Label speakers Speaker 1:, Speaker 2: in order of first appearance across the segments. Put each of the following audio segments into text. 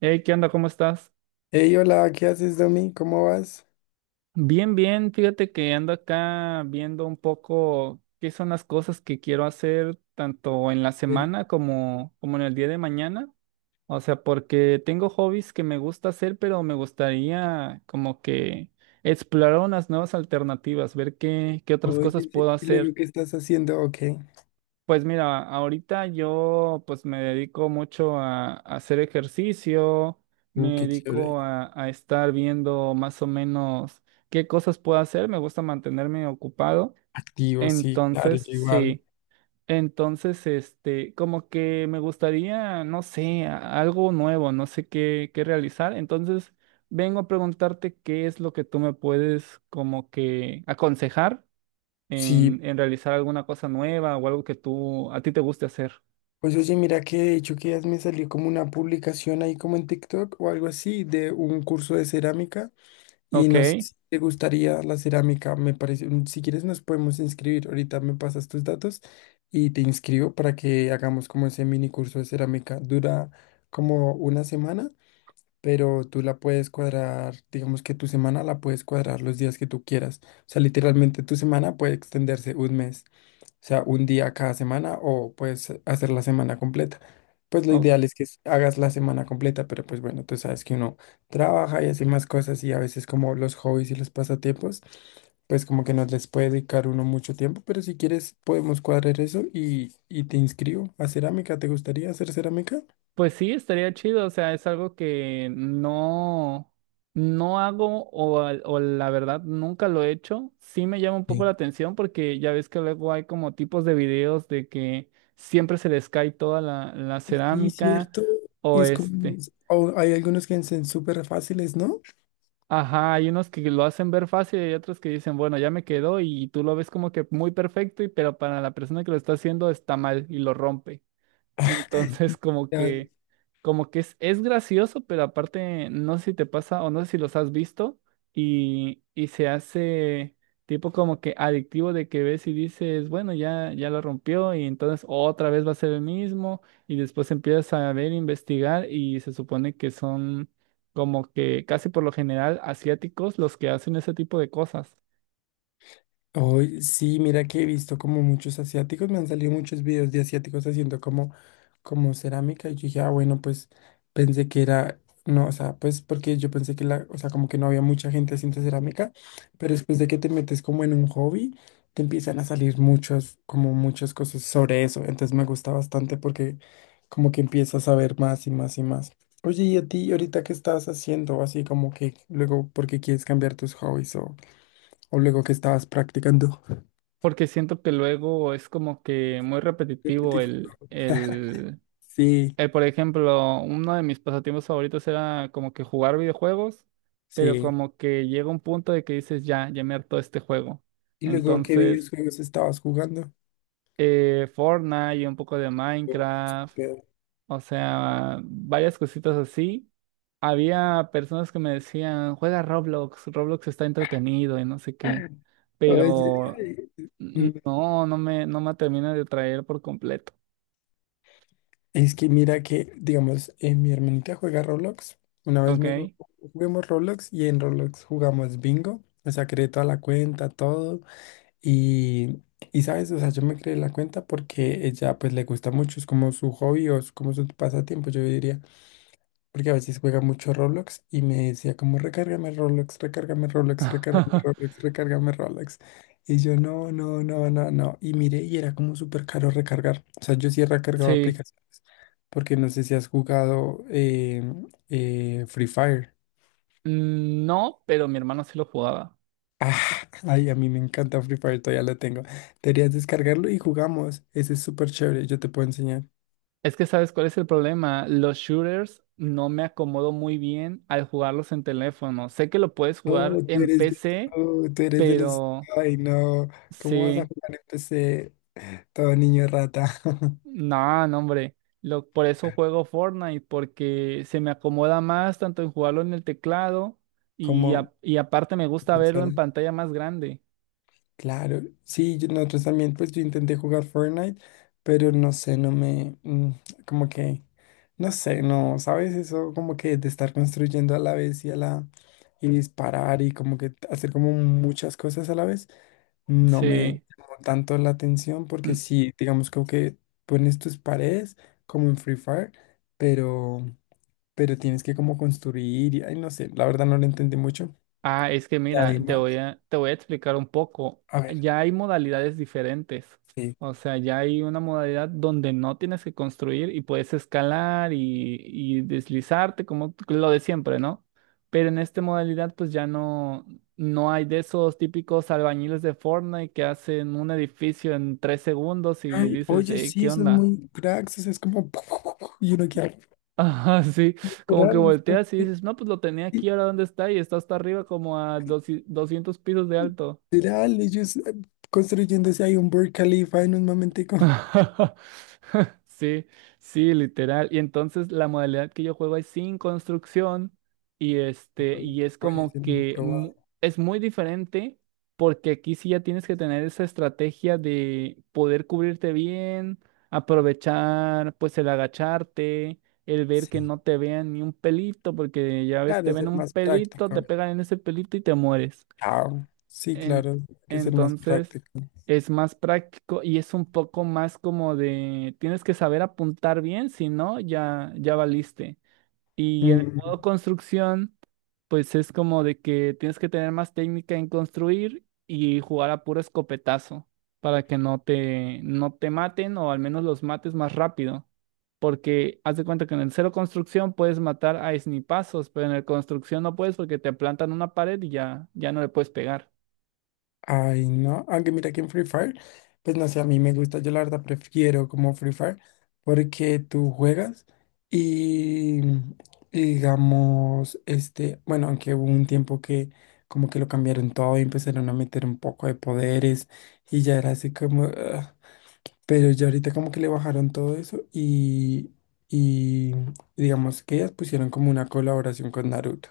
Speaker 1: Hey, ¿qué onda? ¿Cómo estás?
Speaker 2: Hey, hola, ¿qué haces, Domi? ¿Cómo vas?
Speaker 1: Bien, bien. Fíjate que ando acá viendo un poco qué son las cosas que quiero hacer tanto en la
Speaker 2: Serio?
Speaker 1: semana como en el día de mañana. O sea, porque tengo hobbies que me gusta hacer, pero me gustaría como que explorar unas nuevas alternativas, ver qué otras
Speaker 2: Oye,
Speaker 1: cosas
Speaker 2: sí, sí,
Speaker 1: puedo
Speaker 2: lo
Speaker 1: hacer.
Speaker 2: veo que estás haciendo, ok.
Speaker 1: Pues mira, ahorita yo pues me dedico mucho a hacer ejercicio, me
Speaker 2: Qué chévere.
Speaker 1: dedico a estar viendo más o menos qué cosas puedo hacer, me gusta mantenerme ocupado,
Speaker 2: Activo, sí, claro,
Speaker 1: entonces
Speaker 2: yo igual.
Speaker 1: sí, entonces este, como que me gustaría, no sé, algo nuevo, no sé qué, qué realizar, entonces vengo a preguntarte qué es lo que tú me puedes como que aconsejar
Speaker 2: Sí,
Speaker 1: en realizar alguna cosa nueva o algo que tú a ti te guste hacer.
Speaker 2: pues oye, mira que de hecho que ya me salió como una publicación ahí como en TikTok o algo así de un curso de cerámica y
Speaker 1: Ok,
Speaker 2: no sé si te gustaría la cerámica, me parece, si quieres nos podemos inscribir, ahorita me pasas tus datos y te inscribo para que hagamos como ese mini curso de cerámica. Dura como una semana. Pero tú la puedes cuadrar, digamos que tu semana la puedes cuadrar los días que tú quieras. O sea, literalmente tu semana puede extenderse un mes, o sea, un día cada semana o puedes hacer la semana completa. Pues lo
Speaker 1: o-
Speaker 2: ideal es que hagas la semana completa, pero pues bueno, tú sabes que uno trabaja y hace más cosas y a veces como los hobbies y los pasatiempos, pues como que no les puede dedicar uno mucho tiempo, pero si quieres podemos cuadrar eso y te inscribo a cerámica. ¿Te gustaría hacer cerámica?
Speaker 1: pues sí, estaría chido, o sea, es algo que no, no hago o, o la verdad nunca lo he hecho. Sí me llama un poco la atención porque ya ves que luego hay como tipos de videos de que siempre se les cae toda la
Speaker 2: Y sí, cierto.
Speaker 1: cerámica
Speaker 2: Y
Speaker 1: o
Speaker 2: es como,
Speaker 1: este.
Speaker 2: o hay algunos que son súper fáciles, ¿no?
Speaker 1: Ajá, hay unos que lo hacen ver fácil y otros que dicen, bueno, ya me quedó y tú lo ves como que muy perfecto, y pero para la persona que lo está haciendo está mal y lo rompe. Entonces,
Speaker 2: Ya,
Speaker 1: como que es gracioso, pero aparte, no sé si te pasa o no sé si los has visto y se hace tipo como que adictivo de que ves y dices, bueno, ya, ya lo rompió y entonces otra vez va a ser el mismo y después empiezas a ver, investigar y se supone que son como que casi por lo general asiáticos los que hacen ese tipo de cosas.
Speaker 2: hoy sí, mira que he visto como muchos asiáticos, me han salido muchos videos de asiáticos haciendo como, como cerámica y yo dije, ah, bueno, pues pensé que era, no, o sea, pues porque yo pensé que la, o sea, como que no había mucha gente haciendo cerámica, pero después de que te metes como en un hobby, te empiezan a salir muchas, como muchas cosas sobre eso, entonces me gusta bastante porque como que empiezas a ver más y más y más. Oye, ¿y a ti ahorita qué estás haciendo? Así como que luego, ¿por qué quieres cambiar tus hobbies o luego qué estabas practicando?
Speaker 1: Porque siento que luego es como que muy repetitivo
Speaker 2: Repetitivo. Sí,
Speaker 1: eh, por ejemplo, uno de mis pasatiempos favoritos era como que jugar videojuegos, pero
Speaker 2: sí.
Speaker 1: como que llega un punto de que dices, ya, ya me hartó este juego.
Speaker 2: Y luego, ¿qué
Speaker 1: Entonces,
Speaker 2: videojuegos estabas jugando?
Speaker 1: Fortnite y un poco de Minecraft, o sea, varias cositas así. Había personas que me decían, juega Roblox, Roblox está entretenido y no sé qué, pero
Speaker 2: Oye, mm,
Speaker 1: no me termina de atraer por completo,
Speaker 2: es que mira que, digamos, mi hermanita juega Roblox. Una vez me dijo,
Speaker 1: ¿ok?
Speaker 2: juguemos Roblox y en Roblox jugamos bingo. O sea, creé toda la cuenta, todo. Y, y sabes, o sea, yo me creé la cuenta porque ella pues le gusta mucho, es como su hobby o es como su pasatiempo, yo diría. Porque a veces juega mucho Roblox y me decía como recárgame Roblox, recárgame Roblox, recárgame Roblox, recárgame Roblox. Y yo no, no, no, no, no. Y miré y era como súper caro recargar. O sea, yo sí he recargado
Speaker 1: Sí.
Speaker 2: aplicaciones. Porque no sé si has jugado Free Fire.
Speaker 1: Mm, no, pero mi hermano sí lo jugaba.
Speaker 2: Ah, ay, a mí me encanta Free Fire, todavía lo tengo. Deberías descargarlo y jugamos. Ese es súper chévere, yo te puedo enseñar.
Speaker 1: Es que sabes cuál es el problema. Los shooters no me acomodo muy bien al jugarlos en teléfono. Sé que lo puedes
Speaker 2: Oh,
Speaker 1: jugar
Speaker 2: tú
Speaker 1: en
Speaker 2: eres de,
Speaker 1: PC,
Speaker 2: oh, tú eres de los...
Speaker 1: pero
Speaker 2: Ay, no. ¿Cómo vas a
Speaker 1: sí.
Speaker 2: jugar en PC? Todo niño rata.
Speaker 1: No, no, hombre. Lo, por eso juego Fortnite, porque se me acomoda más tanto en jugarlo en el teclado y,
Speaker 2: Como,
Speaker 1: y aparte me gusta verlo en
Speaker 2: solo-
Speaker 1: pantalla más grande.
Speaker 2: claro. Sí, yo- nosotros también, pues yo intenté jugar Fortnite, pero no sé, no me, como que, no sé, no, ¿sabes? Eso como que de estar construyendo a la vez y a la, y disparar y como que hacer como muchas cosas a la vez, no me
Speaker 1: Sí.
Speaker 2: llamó tanto la atención porque sí, digamos como que pones tus paredes como en Free Fire, pero, pero tienes que como construir y, ay, no sé, la verdad no lo entendí mucho.
Speaker 1: Ah, es que
Speaker 2: Y
Speaker 1: mira,
Speaker 2: además,
Speaker 1: te voy a explicar un poco.
Speaker 2: a ver,
Speaker 1: Ya hay modalidades diferentes.
Speaker 2: sí.
Speaker 1: O sea, ya hay una modalidad donde no tienes que construir y puedes escalar y deslizarte como lo de siempre, ¿no? Pero en esta modalidad pues ya no, no hay de esos típicos albañiles de Fortnite que hacen un edificio en 3 segundos y
Speaker 2: Ay,
Speaker 1: dices:
Speaker 2: oye,
Speaker 1: "Ey, ¿qué
Speaker 2: sí, son
Speaker 1: onda?
Speaker 2: muy cracks, o sea, es como, y uno queda
Speaker 1: Ajá, sí, como que
Speaker 2: literal, esto,
Speaker 1: volteas y dices, no, pues lo tenía aquí, ahora dónde está y está hasta arriba como a 200 pisos de alto".
Speaker 2: literal, ellos construyéndose ahí un Burj Khalifa en un momentico.
Speaker 1: Sí, sí, literal. Y entonces la modalidad que yo juego es sin construcción y este, y es
Speaker 2: Oye, es
Speaker 1: como
Speaker 2: muy
Speaker 1: que
Speaker 2: probable.
Speaker 1: es muy diferente porque aquí sí ya tienes que tener esa estrategia de poder cubrirte bien, aprovechar pues el agacharte, el ver que
Speaker 2: Sí,
Speaker 1: no te vean ni un pelito, porque ya ves, te
Speaker 2: claro,
Speaker 1: ven
Speaker 2: ser
Speaker 1: un
Speaker 2: más
Speaker 1: pelito, te
Speaker 2: práctico.
Speaker 1: pegan en ese pelito y te mueres.
Speaker 2: Chao. Sí,
Speaker 1: En-
Speaker 2: claro, hay que ser más
Speaker 1: entonces,
Speaker 2: práctico.
Speaker 1: es más práctico y es un poco más como de, tienes que saber apuntar bien, si no, ya, ya valiste. Y en el
Speaker 2: Mm,
Speaker 1: modo construcción, pues es como de que tienes que tener más técnica en construir y jugar a puro escopetazo para que no te maten o al menos los mates más rápido. Porque haz de cuenta que en el cero construcción puedes matar a snipazos, pero en el construcción no puedes porque te plantan una pared y ya, ya no le puedes pegar.
Speaker 2: Ay, no, aunque mira que en Free Fire, pues no sé, a mí me gusta, yo la verdad prefiero como Free Fire porque tú juegas y, y digamos, este, bueno, aunque hubo un tiempo que como que lo cambiaron todo y empezaron a meter un poco de poderes y ya era así como, ah, pero ya ahorita como que le bajaron todo eso y digamos que ellas pusieron como una colaboración con Naruto.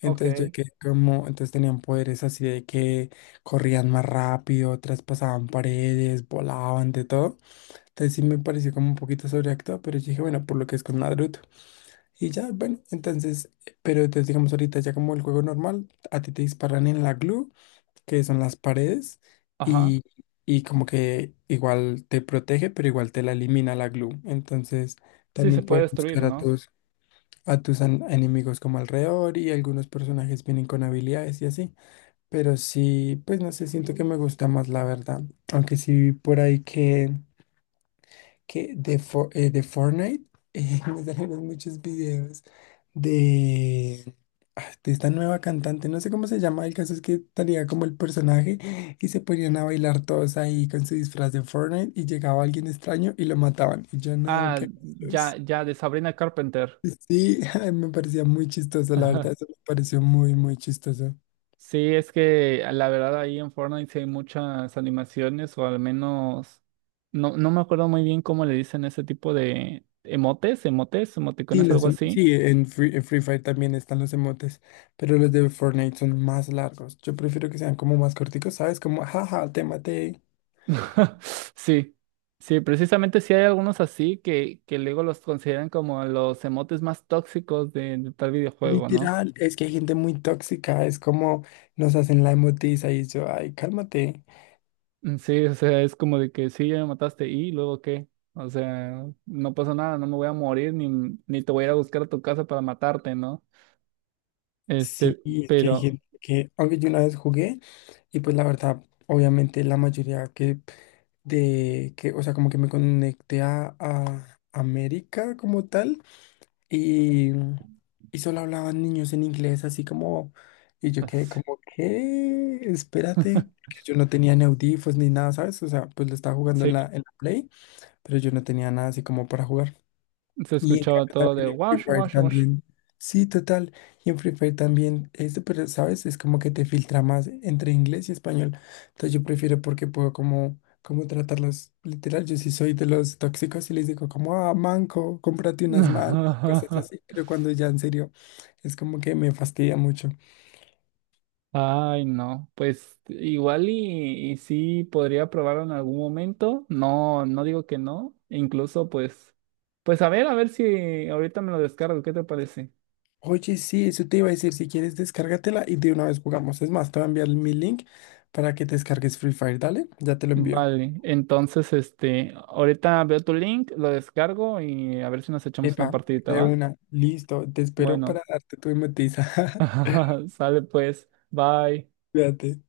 Speaker 2: Entonces yo
Speaker 1: Ok.
Speaker 2: que como, entonces tenían poderes así de que corrían más rápido, traspasaban paredes, volaban, de todo. Entonces sí me pareció como un poquito sobreactuado, pero yo dije, bueno, por lo que es con Naruto. Y ya, bueno, entonces, pero entonces digamos ahorita ya como el juego normal, a ti te disparan en la glue, que son las paredes,
Speaker 1: Ajá.
Speaker 2: y, y como que igual te protege, pero igual te la elimina la glue. Entonces
Speaker 1: Sí, se
Speaker 2: también
Speaker 1: puede
Speaker 2: puedes
Speaker 1: destruir,
Speaker 2: buscar a
Speaker 1: ¿no?
Speaker 2: todos a tus enemigos como alrededor y algunos personajes vienen con habilidades y así. Pero sí, pues no sé, siento que me gusta más la verdad. Aunque sí vi por ahí que de, de Fortnite me salieron muchos videos de, ah, de esta nueva cantante. No sé cómo se llama, el caso es que tenía como el personaje y se ponían a bailar todos ahí con su disfraz de Fortnite y llegaba alguien extraño y lo mataban. Y yo no,
Speaker 1: Ah,
Speaker 2: qué...
Speaker 1: ya, ya, de Sabrina Carpenter.
Speaker 2: Sí, ay, me parecía muy chistoso, la verdad,
Speaker 1: Ajá.
Speaker 2: eso me pareció muy, muy chistoso.
Speaker 1: Sí, es que ah, la verdad ahí en Fortnite sí hay muchas animaciones, o al menos, no, no me acuerdo muy bien cómo le dicen ese tipo de emotes, emotes,
Speaker 2: Sí,
Speaker 1: emoticones,
Speaker 2: los,
Speaker 1: algo así.
Speaker 2: sí, en en Free Fire también están los emotes, pero los de Fortnite son más largos. Yo prefiero que sean como más corticos, ¿sabes? Como, jaja, te maté.
Speaker 1: Sí, sí, precisamente sí hay algunos así que luego los consideran como los emotes más tóxicos de tal videojuego, ¿no?
Speaker 2: Literal, es que hay gente muy tóxica, es como nos hacen la emotiza y yo, ay, cálmate.
Speaker 1: Mm, sí, o sea, es como de que sí, ya me mataste y luego qué. O sea, no pasa nada, no me voy a morir ni, ni te voy a ir a buscar a tu casa para matarte, ¿no?
Speaker 2: Sí,
Speaker 1: Este,
Speaker 2: es que hay
Speaker 1: pero
Speaker 2: gente que, aunque yo una vez jugué. Y pues la verdad, obviamente la mayoría que de que, o sea, como que me conecté a América como tal y, y solo hablaban niños en inglés, así como, y yo quedé
Speaker 1: as-
Speaker 2: como, ¿qué? Espérate, porque yo no tenía ni audífonos ni nada, ¿sabes? O sea, pues lo estaba jugando
Speaker 1: sí,
Speaker 2: en la Play, pero yo no tenía nada así como para jugar.
Speaker 1: se
Speaker 2: Y en
Speaker 1: escuchaba
Speaker 2: cambio
Speaker 1: todo de
Speaker 2: también en Free
Speaker 1: wash,
Speaker 2: Fire
Speaker 1: wash, wash.
Speaker 2: también. Sí, total. Y en Free Fire también, este, pero sabes, es como que te filtra más entre inglés y español. Entonces yo prefiero porque puedo como, como tratarlos literal. Yo sí soy de los tóxicos y les digo como, ah, manco, cómprate unas manos, cosas así. Pero cuando ya en serio, es como que me fastidia mucho.
Speaker 1: Ay, no, pues igual y sí podría probarlo en algún momento. No, no digo que no. Incluso pues, pues a ver si ahorita me lo descargo, ¿qué te parece?
Speaker 2: Oye, sí, eso te iba a decir, si quieres descárgatela y de una vez jugamos. Es más, te voy a enviar mi link para que te descargues Free Fire, dale, ya te lo envío.
Speaker 1: Vale, entonces, este, ahorita veo tu link, lo descargo y a ver si nos echamos una
Speaker 2: Epa,
Speaker 1: partidita,
Speaker 2: de
Speaker 1: ¿va?
Speaker 2: una, listo, te espero para
Speaker 1: Bueno,
Speaker 2: darte tu hipnotiza.
Speaker 1: sale pues, bye.
Speaker 2: Cuídate.